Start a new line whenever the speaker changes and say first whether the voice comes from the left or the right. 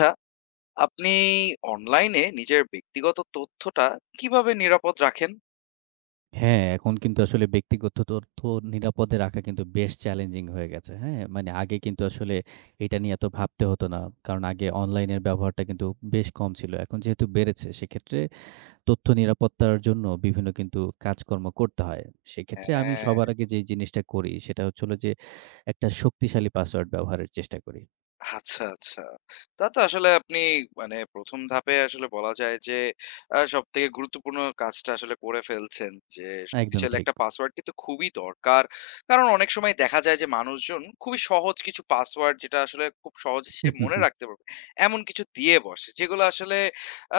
left: আচ্ছা, আপনি অনলাইনে নিজের ব্যক্তিগত তথ্যটা কিভাবে নিরাপদ রাখেন?
right: হ্যাঁ, এখন কিন্তু আসলে ব্যক্তিগত তথ্য নিরাপদে রাখা কিন্তু বেশ চ্যালেঞ্জিং হয়ে গেছে। হ্যাঁ? মানে আগে কিন্তু আসলে এটা নিয়ে এত ভাবতে হতো না। কারণ আগে অনলাইনের ব্যবহারটা কিন্তু বেশ কম ছিল। এখন যেহেতু বেড়েছে সেক্ষেত্রে তথ্য নিরাপত্তার জন্য বিভিন্ন কিন্তু কাজকর্ম করতে হয়। সেক্ষেত্রে আমি
left: হ্যাঁ।
right: সবার আগে যে জিনিসটা করি সেটা হচ্ছে হলো যে একটা শক্তিশালী পাসওয়ার্ড ব্যবহারের চেষ্টা করি।
left: আচ্ছা, আচ্ছা। তা তো আসলে আপনি মানে ১ম ধাপে আসলে বলা যায় যে সবথেকে গুরুত্বপূর্ণ কাজটা আসলে করে ফেলছেন। যে
right: একদমই
left: শক্তিশালী
right: ঠিক।
left: একটা পাসওয়ার্ড কিন্তু খুবই দরকার। কারণ অনেক সময় দেখা যায় যে মানুষজন খুবই সহজ কিছু পাসওয়ার্ড যেটা আসলে খুব সহজে সে মনে রাখতে পারবে। এমন কিছু দিয়ে বসে। যেগুলো আসলে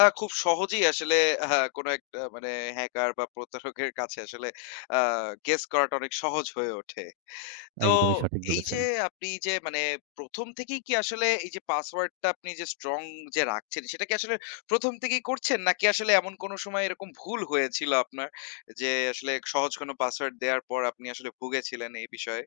left: খুব সহজেই আসলে কোনো একটা মানে হ্যাকার বা প্রতারকের কাছে আসলে আ গেস করাটা অনেক সহজ হয়ে ওঠে। তো
right: একদমই সঠিক
left: এই যে
right: বলেছেন।
left: আপনি যে মানে ১ম থেকেই কি আসলে এই যে পাসওয়ার্ডটা আপনি যে স্ট্রং যে রাখছেন, সেটা কি আসলে ১ম থেকেই করছেন? নাকি আসলে এমন কোনো সময় এরকম ভুল হয়েছিল আপনার? যে আসলে সহজ কোনো পাসওয়ার্ড দেওয়ার পর আপনি আসলে ভুগেছিলেন এই বিষয়ে?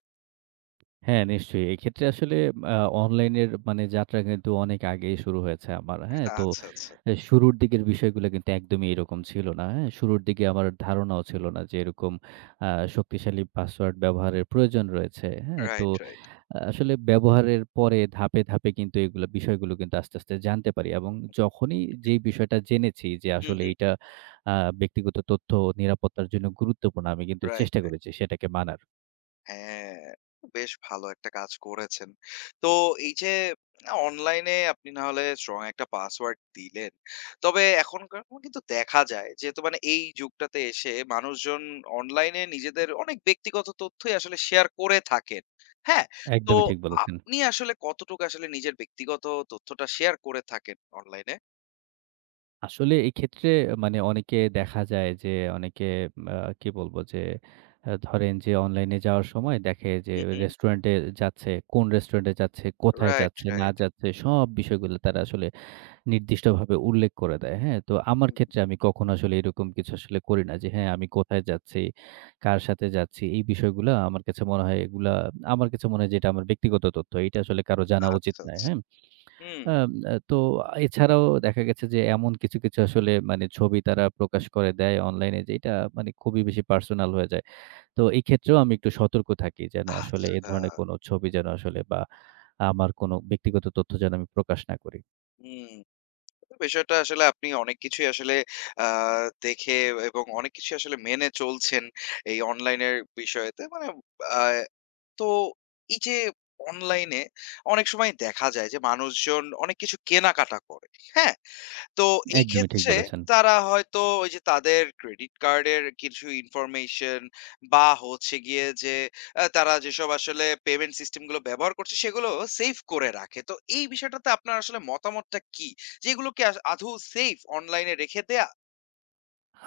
right: হ্যাঁ, নিশ্চয়ই। এক্ষেত্রে আসলে আ অনলাইনের মানে যাত্রা কিন্তু অনেক আগেই শুরু হয়েছে আমার। হ্যাঁ? তো
left: আচ্ছা, আচ্ছা।
right: এ শুরুর দিকের বিষয়গুলো কিন্তু একদমই এরকম ছিল না। হ্যাঁ? শুরুর দিকে আমার ধারণাও ছিল না যে এরকম আ শক্তিশালী পাসওয়ার্ড ব্যবহারের প্রয়োজন রয়েছে। হ্যাঁ? তো
left: রাইট, রাইট।
right: আসলে ব্যবহারের পরে ধাপে, ধাপে কিন্তু এগুলো বিষয়গুলো কিন্তু আস্তে, আস্তে জানতে পারি এবং যখনই যেই বিষয়টা জেনেছি যে
left: হু,
right: আসলে
left: হু।
right: এইটা আ ব্যক্তিগত তথ্য নিরাপত্তার জন্য গুরুত্বপূর্ণ, আমি কিন্তু
left: রাইট।
right: চেষ্টা করেছি সেটাকে মানার।
left: হ্যাঁ, বেশ ভালো একটা কাজ করেছেন। তো এই যে অনলাইনে আপনি না হলে স্ট্রং একটা পাসওয়ার্ড দিলেন। তবে এখনকার কিন্তু দেখা যায় যেহেতু মানে এই যুগটাতে এসে মানুষজন অনলাইনে নিজেদের অনেক ব্যক্তিগত তথ্যই আসলে শেয়ার করে থাকেন। হ্যাঁ? তো
right: একদমই ঠিক বলেছেন।
left: আপনি আসলে কতটুকু আসলে নিজের ব্যক্তিগত তথ্যটা শেয়ার করে থাকেন অনলাইনে?
right: আসলে এক্ষেত্রে মানে অনেকে দেখা যায় যে অনেকে আ কি বলবো যে ধরেন যে অনলাইনে যাওয়ার সময় দেখে যে
left: হু, হু।
right: রেস্টুরেন্টে যাচ্ছে, কোন রেস্টুরেন্টে যাচ্ছে, কোথায়
left: রাইট,
right: যাচ্ছে, না
left: রাইট।
right: যাচ্ছে সব বিষয়গুলো তারা আসলে নির্দিষ্টভাবে উল্লেখ করে দেয়। হ্যাঁ? তো আমার ক্ষেত্রে আমি কখনো আসলে এরকম কিছু আসলে করি না যে হ্যাঁ, আমি কোথায় যাচ্ছি, কার সাথে যাচ্ছি এই বিষয়গুলা আমার কাছে মনে হয় এগুলা আমার কাছে মনে হয় যে এটা আমার ব্যক্তিগত তথ্য। এটা আসলে কারো জানা উচিত
left: আচ্ছা,
right: নয়।
left: আচ্ছা।
right: হ্যাঁ?
left: হুম।
right: আম আ তো এছাড়াও দেখা গেছে যে এমন কিছু, কিছু আসলে মানে ছবি তারা প্রকাশ করে দেয় অনলাইনে যেটা মানে খুবই বেশি পার্সোনাল হয়ে যায়। তো এই ক্ষেত্রেও আমি একটু সতর্ক থাকি যেন আসলে এ
left: আচ্ছা।
right: ধরনের কোনো ছবি যেন আসলে বা আমার কোনো ব্যক্তিগত তথ্য যেন আমি প্রকাশ না করি।
left: হুম। বিষয়টা আসলে আপনি অনেক কিছুই আসলে আ দেখে এবং অনেক কিছুই আসলে মেনে চলছেন এই অনলাইনের বিষয়তে। মানে আ তো এই যে অনলাইনে অনেক সময় দেখা যায় যে মানুষজন অনেক কিছু কেনাকাটা করে। হ্যাঁ? তো এই
right: একদমই ঠিক
left: ক্ষেত্রে
right: বলেছেন।
left: তারা হয়তো ওই যে তাদের ক্রেডিট কার্ডের কিছু ইনফরমেশন বা হচ্ছে গিয়ে যে তারা যেসব আসলে পেমেন্ট সিস্টেম গুলো ব্যবহার করছে সেগুলো সেভ করে রাখে। তো এই বিষয়টাতে আপনার আসলে মতামতটা কি? যে এগুলো কি আদৌ সেফ অনলাইনে রেখে দেয়া?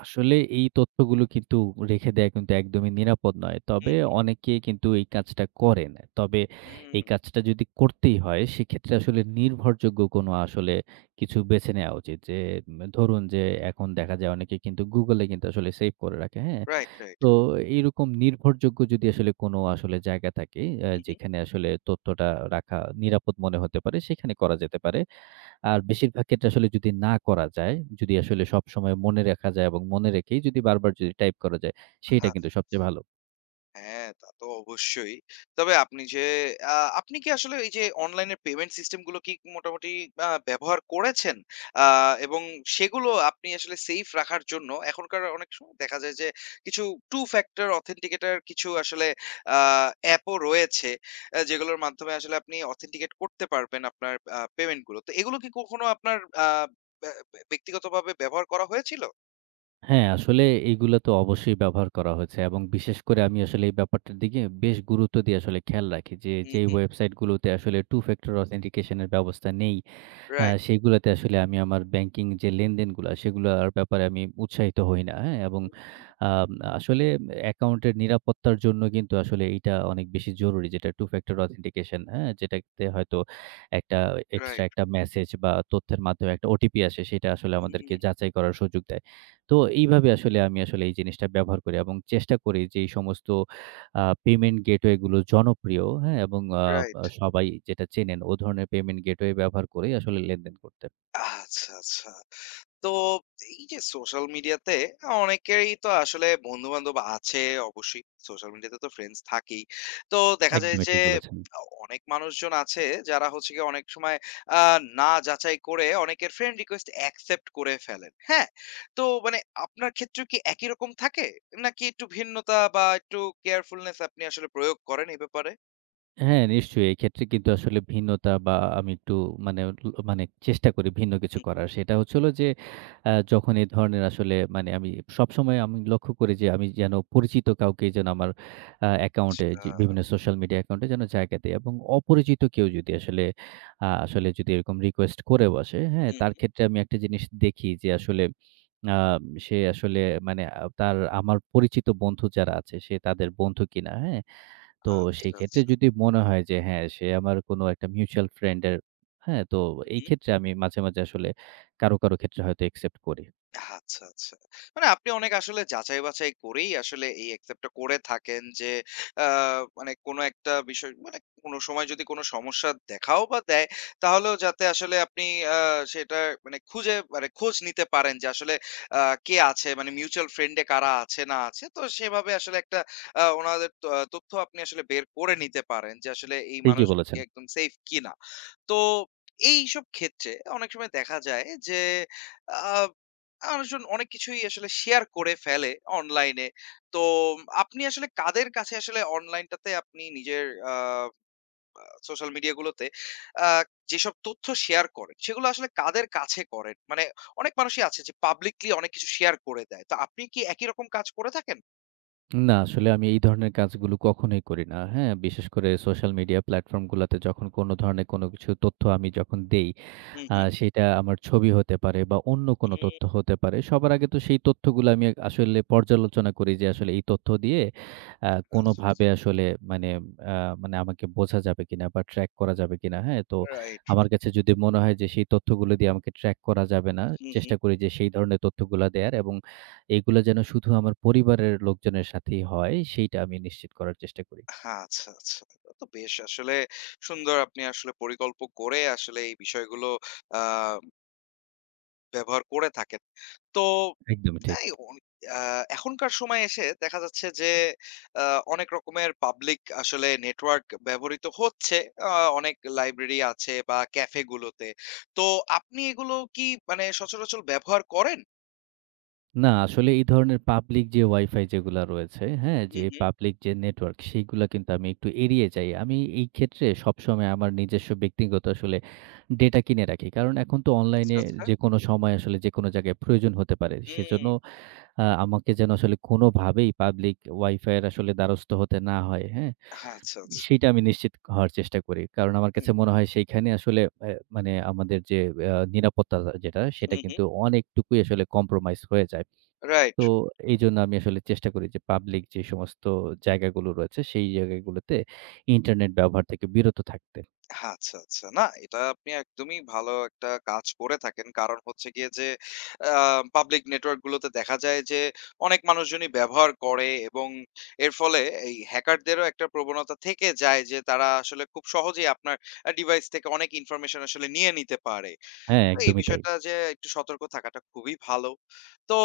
right: আসলে এই তথ্যগুলো কিন্তু রেখে দেয়া কিন্তু একদমই নিরাপদ নয়।
left: হুম,
right: তবে
left: right, right, হুম।
right: অনেকে কিন্তু এই কাজটা করেন। তবে
left: হুম,
right: এই কাজটা যদি করতেই হয় সেক্ষেত্রে আসলে নির্ভরযোগ্য কোনো আসলে কিছু বেছে নেয়া উচিত। যে ধরুন যে এখন দেখা যায় অনেকে কিন্তু Google এ কিন্তু আসলে সেভ করে রাখে, হ্যাঁ?
left: Right, right.
right: তো এইরকম নির্ভরযোগ্য যদি আসলে কোনো আসলে জায়গা থাকে
left: হু, হু।
right: যেখানে আসলে তথ্যটা রাখা নিরাপদ মনে হতে পারে সেখানে করা যেতে পারে। আর বেশিরভাগ ক্ষেত্রে আসলে যদি না করা যায়, যদি আসলে সবসময় মনে রাখা যায় এবং মনে রেখেই যদি বারবার যদি টাইপ করা যায়,
left: আচ্ছা,
right: সেইটা কিন্তু
left: আচ্ছা।
right: সবচেয়ে ভালো।
left: হ্যাঁ, তা তো অবশ্যই। তবে আ আপনি কি আসলে এই যে অনলাইনের পেমেন্ট সিস্টেম গুলো কি মোটামুটি ব্যবহার করেছেন? আ এবং সেগুলো আপনি আসলে সেফ রাখার জন্য এখনকার অনেক সময় দেখা যায় যে কিছু two factor authenticator কিছু আসলে আ অ্যাপও রয়েছে। যেগুলোর মাধ্যমে আসলে আপনি অথেন্টিকেট করতে পারবেন আপনার পেমেন্ট গুলো। তো এগুলো কি কখনো আপনার আ ব্যা ব্যা ব্যক্তিগতভাবে ব্যবহার করা হয়েছিল?
right: হ্যাঁ, আসলে এইগুলা তো অবশ্যই ব্যবহার করা হয়েছে এবং বিশেষ করে আমি আসলে এই ব্যাপারটার দিকে বেশ গুরুত্ব দিয়ে আসলে খেয়াল রাখি যে,
left: হু,
right: যেই
left: হু।
right: ওয়েবসাইটগুলোতে আসলে Two Factor Authentication এর ব্যবস্থা নেই
left: রাইট।
right: সেগুলাতে আসলে আমি আমার ব্যাংকিং যে লেনদেনগুলা, সেগুলার ব্যাপারে আমি উৎসাহিত হই না, হ্যাঁ? এবং
left: হুম,
right: আম আসলে অ্যাকাউন্টের নিরাপত্তার জন্য কিন্তু আসলে এইটা অনেক বেশি জরুরি যেটা টু ফ্যাক্টর অথেন্টিকেশন, হ্যাঁ? যেটাতে হয়তো একটা এক্সট্রা
left: রাইট।
right: একটা মেসেজ বা তথ্যের মাধ্যমে একটা ওটিপি আসে, সেটা আসলে
left: হুম,
right: আমাদেরকে যাচাই করার সুযোগ দেয়। তো এইভাবে আসলে আমি আসলে এই জিনিসটা ব্যবহার করি এবং চেষ্টা করি যে এই সমস্ত পেমেন্ট গেটওয়ে গুলো জনপ্রিয়, হ্যাঁ? এবং আ আ
left: রাইট।
right: হুম। সবাই যেটা চেনেন ও ধরনের পেমেন্ট গেটওয়ে ব্যবহার করেই আসলে লেনদেন করতে।
left: আচ্ছা, আচ্ছা। তো এই যে সোশ্যাল মিডিয়াতে অনেকেরই তো আসলে বন্ধু-বান্ধব আছে অবশ্যই। সোশ্যাল মিডিয়াতে তো ফ্রেন্ডস থাকেই। তো দেখা যায়
right: একদমই
left: যে
right: ঠিক বলেছেন।
left: অনেক মানুষজন আছে যারা হচ্ছে গিয়ে অনেক সময় আ না যাচাই করে অনেকের ফ্রেন্ড রিকোয়েস্ট অ্যাকসেপ্ট করে ফেলেন। হ্যাঁ? তো মানে আপনার ক্ষেত্রেও কি একই রকম থাকে? নাকি একটু ভিন্নতা বা একটু কেয়ারফুলনেস আপনি আসলে প্রয়োগ করেন এই ব্যাপারে?
right: হ্যাঁ, নিশ্চয়ই। এক্ষেত্রে কিন্তু আসলে ভিন্নতা বা আমি একটু মানে মানে চেষ্টা করি ভিন্ন কিছু
left: হুম,
right: করার। সেটা হচ্ছে হলো যে, যখন এ ধরনের আসলে মানে আমি সবসময় আমি লক্ষ্য করি যে, আমি যেন পরিচিত কাউকে যেন আমার অ্যাকাউন্টে
left: আচ্ছা।
right: যে বিভিন্ন সোশ্যাল মিডিয়া অ্যাকাউন্টে যেন জায়গা দেই এবং অপরিচিত কেউ যদি আসলে আসলে যদি এরকম রিকোয়েস্ট করে বসে, হ্যাঁ?
left: হুম,
right: তার
left: হুম।
right: ক্ষেত্রে আমি একটা জিনিস দেখি যে আসলে আ সে আসলে মানে তার আমার পরিচিত বন্ধু যারা আছে, সে তাদের বন্ধু কিনা, হ্যাঁ? তো সেই
left: আচ্ছা,
right: ক্ষেত্রে
left: আচ্ছা।
right: যদি মনে হয় যে হ্যাঁ, সে আমার কোনো একটা মিউচুয়াল ফ্রেন্ড এর হ্যাঁ, তো এই
left: হুম।
right: ক্ষেত্রে আমি মাঝে, মাঝে আসলে কারো, কারো ক্ষেত্রে হয়তো একসেপ্ট করি।
left: আচ্ছা, আচ্ছা। মানে আপনি অনেক আসলে যাচাই-বাছাই করেই আসলে এই accept টা করে থাকেন যে, আ মানে কোনো একটা বিষয় মানে কোনো সময় যদি কোনো সমস্যা দেখাও বা দেয়, তাহলেও যাতে আসলে আপনি আ সেটা মানে খুঁজে মানে খোঁজ নিতে পারেন যে আসলে আ কে আছে মানে মিউচুয়াল ফ্রেন্ড এ কারা আছে না আছে। তো সেভাবে আসলে একটা ওনাদের তথ্য আপনি আসলে বের করে নিতে পারেন যে আসলে এই
right: ঠিকই
left: মানুষকে
right: বলেছেন।
left: একদম সেফ কিনা। তো এইসব ক্ষেত্রে অনেক সময় দেখা যায় যে আ মানুষজন অনেক কিছুই আসলে শেয়ার করে ফেলে অনলাইনে। তো আপনি আসলে কাদের কাছে আসলে অনলাইনটাতে আপনি নিজের আ সোশ্যাল মিডিয়া গুলোতে আ যেসব তথ্য শেয়ার করেন, সেগুলো আসলে কাদের কাছে করেন? মানে অনেক মানুষই আছে যে পাবলিকলি অনেক কিছু শেয়ার করে দেয়। তো আপনি কি একই রকম কাজ করে থাকেন?
right: না আসলে আমি এই ধরনের কাজগুলো কখনোই করি না। হ্যাঁ, বিশেষ করে সোশ্যাল মিডিয়া প্ল্যাটফর্ম গুলাতে যখন কোনো ধরনের কোনো কিছু তথ্য আমি যখন দেই
left: হুম,
right: আ
left: হুম।
right: সেটা আমার ছবি হতে পারে বা অন্য কোনো তথ্য
left: হুম,
right: হতে পারে। সবার আগে তো সেই তথ্যগুলো আমি আসলে পর্যালোচনা করি যে আসলে এই তথ্য দিয়ে
left: আচ্ছা, আচ্ছা।
right: কোনোভাবে আসলে মানে আ মানে আমাকে বোঝা যাবে কিনা বা ট্র্যাক করা যাবে কিনা, হ্যাঁ? তো
left: রাইট,
right: আমার
left: রাইট।
right: কাছে যদি মনে হয় যে সেই তথ্যগুলো দিয়ে আমাকে ট্র্যাক করা যাবে না,
left: হুম, হুম।
right: চেষ্টা করি যে সেই ধরনের তথ্যগুলা দেয়ার এবং এগুলো যেন শুধু আমার পরিবারের লোকজনের সাথেই হয় সেইটা আমি নিশ্চিত করার চেষ্টা করি।
left: আচ্ছা, আচ্ছা। এটা তো বেশ আসলে সুন্দর আপনি আসলে পরিকল্পক করে আসলে এই বিষয়গুলো আ ব্যবহার করে থাকেন। তো
right: একদমই ঠিক।
left: এই অন আ এখনকার সময়ে এসে দেখা যাচ্ছে যে আ অনেক রকমের পাবলিক আসলে নেটওয়ার্ক ব্যবহৃত হচ্ছে। আ অনেক লাইব্রেরি আছে বা ক্যাফে গুলোতে। তো আপনি এগুলো কি মানে সচরাচর ব্যবহার করেন?
right: না, আসলে এই ধরনের পাবলিক যে Wi-Fi যেগুলা রয়েছে, হ্যাঁ?
left: হু,
right: যে
left: হু।
right: পাবলিক যে নেটওয়ার্ক সেইগুলা কিন্তু আমি একটু এড়িয়ে যাই। আমি এই ক্ষেত্রে সবসময় আমার নিজস্ব ব্যক্তিগত আসলে ডেটা কিনে রাখি। কারণ এখন তো
left: আচ্ছা,
right: অনলাইনে
left: আচ্ছা।
right: যেকোনো সময় আসলে যেকোনো জায়গায় প্রয়োজন হতে পারে।
left: হুম।
right: সেজন্য আমাকে যেন আসলে কোনোভাবেই পাবলিক Wi-Fi এর আসলে দ্বারস্থ হতে না হয়, হ্যাঁ?
left: আচ্ছা, আচ্ছা।
right: সেইটা আমি নিশ্চিত হওয়ার চেষ্টা করি। কারণ আমার কাছে
left: হুম,
right: মনে হয় সেইখানে আসলে মানে আমাদের যে নিরাপত্তা যেটা
left: হু,
right: সেটা
left: হু।
right: কিন্তু অনেকটুকুই আসলে compromise হয়ে যায়।
left: রাইট।
right: তো এইজন্য আমি আসলে চেষ্টা করি যে পাবলিক যে সমস্ত জায়গাগুলো রয়েছে সেই জায়গাগুলোতে ইন্টারনেট ব্যবহার থেকে বিরত থাকতে।
left: আচ্ছা, আচ্ছা। না, এটা আপনি একদমই ভালো একটা কাজ করে থাকেন। কারণ হচ্ছে গিয়ে যে আ পাবলিক নেটওয়ার্ক গুলোতে দেখা যায় যে অনেক মানুষজনই ব্যবহার করে এবং এর ফলে এই হ্যাকারদেরও একটা প্রবণতা থেকে যায় যে তারা আসলে খুব সহজেই আপনার ডিভাইস থেকে অনেক ইনফরমেশন আসলে নিয়ে নিতে পারে।
right: হ্যাঁ,
left: তো এই
right: একদমই তাই।
left: বিষয়টা যে একটু সতর্ক থাকাটা খুবই ভালো। তো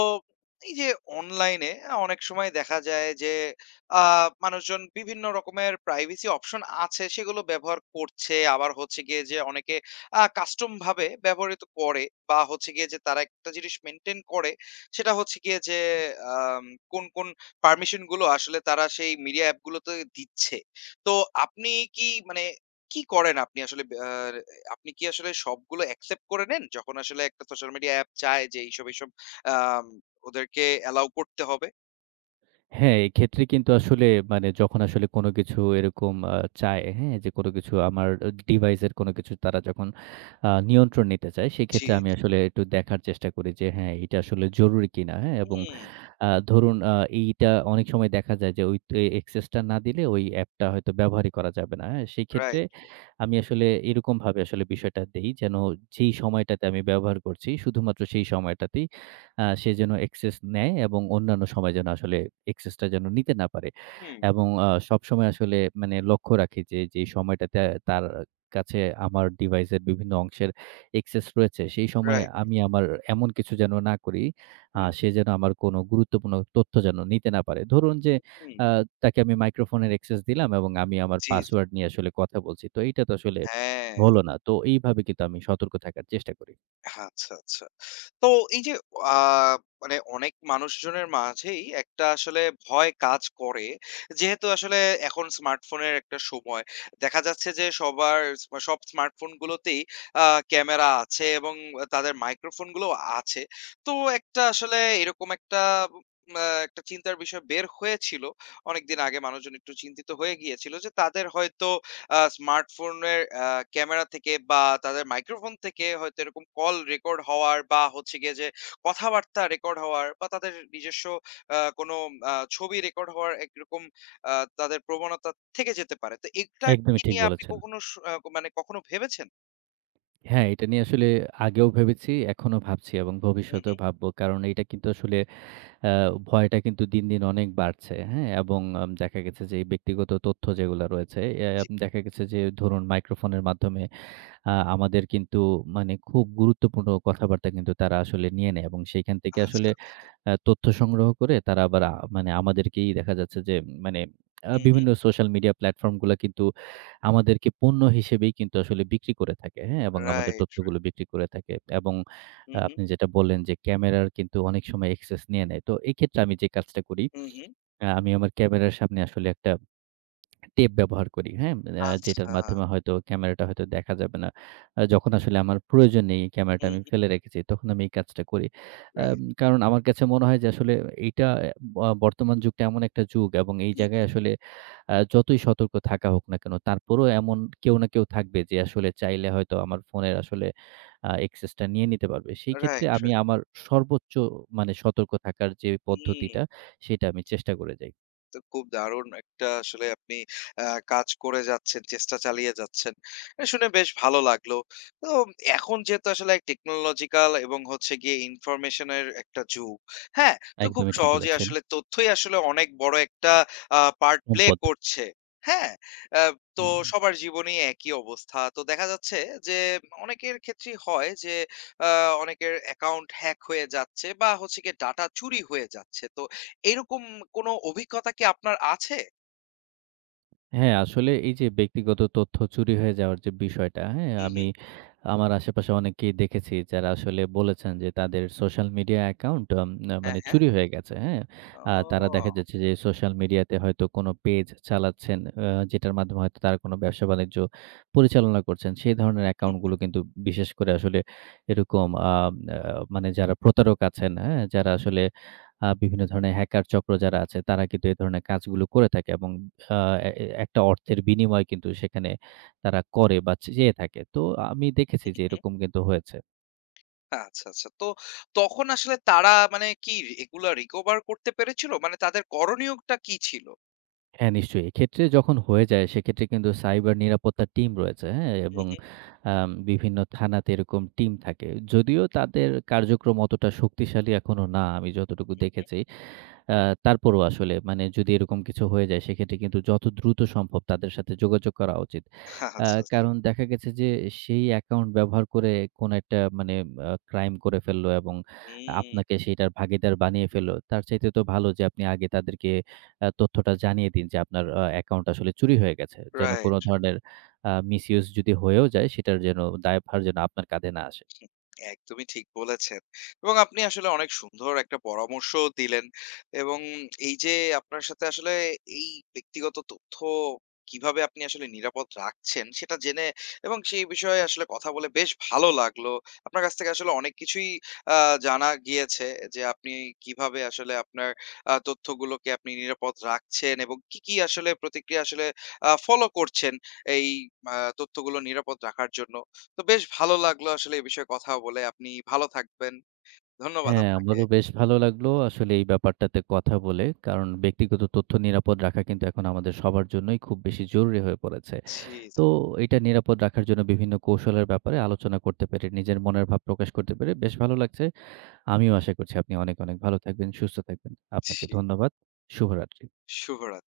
left: এই যে অনলাইনে অনেক সময় দেখা যায় যে আ মানুষজন বিভিন্ন রকমের প্রাইভেসি অপশন আছে সেগুলো ব্যবহার করছে। আবার হচ্ছে গিয়ে যে অনেকে কাস্টম ভাবে ব্যবহৃত করে বা হচ্ছে গিয়ে যে তারা একটা জিনিস মেইনটেইন করে সেটা হচ্ছে গিয়ে যে আম কোন, কোন পারমিশন গুলো আসলে তারা সেই মিডিয়া অ্যাপ গুলোতে দিচ্ছে। তো আপনি কি মানে কি করেন আপনি কি আসলে সবগুলো অ্যাকসেপ্ট করে নেন? যখন আসলে একটা সোশ্যাল মিডিয়া অ্যাপ চায় যে এইসব, এইসব আম ওদেরকে এলাও করতে হবে?
right: হ্যাঁ, এক্ষেত্রে কিন্তু আসলে মানে যখন আসলে কোনো কিছু এরকম চায়, হ্যাঁ? যে কোনো কিছু আমার ডিভাইসের কোনো কিছু তারা যখন নিয়ন্ত্রণ নিতে চায়,
left: জি,
right: সেক্ষেত্রে আমি
left: জি।
right: আসলে একটু দেখার চেষ্টা করি যে হ্যাঁ, এটা আসলে জরুরি কিনা, হ্যাঁ? এবং
left: হুম,
right: ধরুন এইটা অনেক সময় দেখা যায় যে ওই এ access টা না দিলে ওই অ্যাপটা হয়তো ব্যবহারই করা যাবে না, হ্যাঁ? সেক্ষেত্রে
left: রাইট।
right: আমি আসলে এরকমভাবে আসলে বিষয়টা দেই যেন যেই সময়টাতে আমি ব্যবহার করছি শুধুমাত্র সেই সময়টাতেই সে যেন access নেয় এবং অন্যান্য সময় যেন আসলে access টা যেন নিতে না পারে।
left: হুম,
right: এবং সবসময় আসলে মানে লক্ষ্য রাখি যে, যে সময়টাতে তার কাছে আমার ডিভাইসের বিভিন্ন অংশের access রয়েছে, সেই সময়
left: রাইট।
right: আমি আমার এমন কিছু যেন না করি,
left: হুম,
right: সে
left: হুম,
right: যেন আমার কোনো গুরুত্বপূর্ণ তথ্য যেন নিতে না পারে। ধরুন যে,
left: হুম।
right: আ তাকে আমি মাইক্রোফোনের access দিলাম এবং আমি আমার
left: জি, জি।
right: পাসওয়ার্ড নিয়ে আসলে কথা বলছি। তো এইটা তো আসলে
left: হ্যাঁ।
right: হলো না। তো এইভাবে কিন্তু আমি সতর্ক থাকার চেষ্টা করি।
left: আচ্ছা, আচ্ছা। তো এই যে আ মানে অনেক মানুষজনের মাঝেই একটা আসলে ভয় কাজ করে। যেহেতু আসলে এখন স্মার্টফোনের একটা সময়। দেখা যাচ্ছে যে সবার সব স্মার্টফোনগুলোতেই আ ক্যামেরা আছে এবং তাদের মাইক্রোফোন গুলোও আছে। তো একটা আসলে এরকম একটা একটা চিন্তার বিষয় বের হয়েছিল। অনেকদিন আগে মানুষজন একটু চিন্তিত হয়ে গিয়েছিল যে তাদের হয়তো স্মার্টফোনের ক্যামেরা থেকে বা তাদের মাইক্রোফোন থেকে হয়তো এরকম কল রেকর্ড হওয়ার বা হচ্ছে গিয়ে যে কথাবার্তা রেকর্ড হওয়ার বা তাদের নিজস্ব কোনো ছবি রেকর্ড হওয়ার একরকম আ তাদের প্রবণতা থেকে যেতে পারে। তো এটা
right: একদমই
left: কি
right: ঠিক
left: নিয়ে আপনি
right: বলেছেন।
left: কখনো স আ মানে কখনো ভেবেছেন?
right: হ্যাঁ, এটা নিয়ে আসলে আগেও ভেবেছি, এখনো ভাবছি এবং
left: হুম,
right: ভবিষ্যতেও
left: হুম।
right: ভাববো। কারণ এইটা কিন্তু আসলে আ ভয়টা কিন্তু দিন, দিন অনেক বাড়ছে। হ্যাঁ? এবং দেখা গেছে যে এই ব্যক্তিগত তথ্য যেগুলা রয়েছে, এ
left: জি।
right: আম দেখা গেছে যে ধরুন মাইক্রোফোনের মাধ্যমে আমাদের কিন্তু মানে খুব গুরুত্বপূর্ণ কথাবার্তা কিন্তু তারা আসলে নিয়ে নেয় এবং সেইখান থেকে আসলে
left: আচ্ছা, আচ্ছা।
right: তথ্য সংগ্রহ করে তারা আবার মানে আমাদেরকেই দেখা যাচ্ছে যে মানে
left: হুম, হুম।
right: বিভিন্ন সোশ্যাল মিডিয়া প্ল্যাটফর্ম গুলা কিন্তু আমাদেরকে পণ্য হিসেবেই কিন্তু আসলে বিক্রি করে থাকে, হ্যাঁ? এবং আমাদের
left: রাইট,
right: তথ্যগুলো
left: রাইট।
right: বিক্রি করে থাকে এবং
left: হুম, হুম।
right: আপনি যেটা বললেন যে ক্যামেরার কিন্তু অনেক সময় অ্যাক্সেস নিয়ে নেয়। তো এক্ষেত্রে আমি যে কাজটা করি,
left: হুম, হুম।
right: আমি আমার ক্যামেরার সামনে আসলে একটা টেপ ব্যবহার করি, হ্যাঁ? যেটার
left: আচ্ছা।
right: মাধ্যমে হয়তো ক্যামেরাটা হয়তো দেখা যাবে না। যখন আসলে আমার প্রয়োজন নেই, ক্যামেরাটা
left: হুম,
right: আমি
left: হুম।
right: ফেলে রেখেছি, তখন আমি এই কাজটা করি।
left: রাইট।
right: কারণ আমার কাছে মনে হয় যে আসলে এইটা বর্তমান যুগটা এমন একটা যুগ এবং এই
left: হুম,
right: জায়গায়
left: হুম।
right: আসলে যতই সতর্ক থাকা হোক না কেন, তারপরেও এমন কেউ না কেউ থাকবে যে আসলে চাইলে হয়তো আমার ফোনের আসলে access টা নিয়ে নিতে পারবে। সেই ক্ষেত্রে
left: রাইট,
right: আমি
left: রাইট।
right: আমার সর্বোচ্চ মানে সতর্ক থাকার যে
left: হুম।
right: পদ্ধতিটা, সেটা আমি চেষ্টা করে যাই।
left: তো খুব দারুণ একটা আসলে আপনি আ কাজ করে যাচ্ছেন, চেষ্টা চালিয়ে যাচ্ছেন। এ শুনে বেশ ভালো লাগলো। তো এখন যেহেতু আসলে টেকনোলজিক্যাল এবং হচ্ছে গিয়ে ইনফরমেশন এর একটা যুগ, হ্যাঁ? তো খুব
right: একদমই ঠিক
left: সহজে
right: বলেছেন।
left: আসলে তথ্যই আসলে অনেক বড় একটা পার্ট প্লে
right: সম্পদ।
left: করছে, হ্যাঁ? আ তো
right: হুম।
left: সবার জীবনেই একই অবস্থা। তো দেখা যাচ্ছে যে অনেকের ক্ষেত্রেই হয় যে আ অনেকের অ্যাকাউন্ট হ্যাক হয়ে যাচ্ছে বা হচ্ছে গিয়ে ডাটা চুরি হয়ে যাচ্ছে। তো এরকম কোনো অভিজ্ঞতা কি আপনার আছে?
right: হ্যাঁ, আসলে এই যে ব্যক্তিগত তথ্য চুরি হয়ে যাওয়ার যে বিষয়টা, হ্যাঁ?
left: হুম,
right: আমি
left: হুম।
right: আমার আশেপাশে অনেকেই দেখেছি যারা আসলে বলেছেন যে তাদের social media account um ah
left: হ্যাঁ,
right: মানে
left: হ্যাঁ।
right: চুরি হয়ে গেছে, হ্যাঁ? তারা দেখা
left: ও!
right: যাচ্ছে যে সোশ্যাল মিডিয়াতে হয়তো কোনো পেজ চালাচ্ছেন যেটার মাধ্যমে হয়তো তারা কোনো ব্যবসা-বাণিজ্য পরিচালনা করছেন। সেই ধরনের
left: হুম, হুম,
right: অ্যাকাউন্টগুলো কিন্তু বিশেষ করে আসলে এরকম আ আ মানে যারা প্রতারক আছেন, হ্যাঁ? যারা আসলে বিভিন্ন ধরনের হ্যাকার চক্র যারা আছে তারা কিন্তু এই ধরনের কাজগুলো করে থাকে এবং আ একটা অর্থের বিনিময়ে কিন্তু সেখানে তারা করে বা চেয়ে থাকে। তো আমি দেখেছি
left: হুম,
right: যে
left: হুম।
right: এরকম কিন্তু হয়েছে।
left: আচ্ছা, আচ্ছা। তো তখন আসলে তারা মানে কি এগুলা recover করতে পেরেছিল? মানে তাদের করণীয়টা কি ছিল?
right: হ্যাঁ, নিশ্চয়ই। এক্ষেত্রে যখন হয়ে যায় সেক্ষেত্রে কিন্তু সাইবার নিরাপত্তা টিম রয়েছে, হ্যাঁ?
left: হুম,
right: এবং
left: হুম,
right: বিভিন্ন থানাতে এরকম টিম থাকে। যদিও তাদের কার্যক্রম অতটা শক্তিশালী এখনো না আমি
left: হুম,
right: যতটুকু
left: হুম।
right: দেখেছি। আ তারপরও আসলে মানে যদি এরকম কিছু হয়ে যায় সেক্ষেত্রে কিন্তু যত দ্রুত সম্ভব তাদের সাথে যোগাযোগ করা উচিত। আ
left: আচ্ছা, আচ্ছা।
right: কারণ দেখা গেছে যে সেই অ্যাকাউন্ট ব্যবহার করে কোনো একটা মানে ক্রাইম করে ফেললো এবং
left: হুম,
right: আপনাকে সেইটার ভাগীদার বানিয়ে ফেললো। তার চাইতে তো ভালো যে আপনি আগে তাদেরকে তথ্যটা জানিয়ে দিন যে আপনার অ্যাকাউন্ট আসলে চুরি হয়ে গেছে। যেন কোনো
left: রাইট।
right: ধরনের মিসইউজ যদি হয়েও যায় সেটার যেন দায়ভার যেন আপনার কাঁধে না আসে।
left: একদমই ঠিক বলেছেন। এবং আপনি আসলে অনেক সুন্দর একটা পরামর্শও দিলেন। এবং এই যে আপনার সাথে আসলে এই ব্যক্তিগত তথ্য কিভাবে আপনি আসলে নিরাপদ রাখছেন সেটা জেনে এবং সেই বিষয়ে আসলে কথা বলে বেশ ভালো লাগলো। আপনার কাছ থেকে আসলে অনেক কিছুই আ জানা গিয়েছে যে আপনি কিভাবে আসলে আপনার তথ্যগুলোকে আপনি নিরাপদ রাখছেন এবং কি, কি আসলে প্রতিক্রিয়া আসলে ফলো করছেন এই তথ্যগুলো নিরাপদ রাখার জন্য। তো বেশ ভালো লাগলো আসলে এই বিষয়ে কথা বলে। আপনি ভালো থাকবেন। ধন্যবাদ
right: হ্যাঁ,
left: আপনাকে।
right: আমারও বেশ ভালো লাগলো আসলে এই ব্যাপারটাতে কথা বলে। কারণ ব্যক্তিগত তথ্য নিরাপদ রাখা কিন্তু এখন আমাদের সবার জন্যই খুব বেশি জরুরি হয়ে পড়েছে।
left: জি, জি,
right: তো এটা নিরাপদ রাখার জন্য বিভিন্ন কৌশলের ব্যাপারে আলোচনা করতে পেরে, নিজের মনের ভাব প্রকাশ করতে পেরে বেশ ভালো লাগছে। আমিও আশা করছি আপনি অনেক, অনেক ভালো থাকবেন, সুস্থ থাকবেন। আপনাকে
left: জি।
right: ধন্যবাদ। শুভরাত্রি।
left: শুভরাত্রি।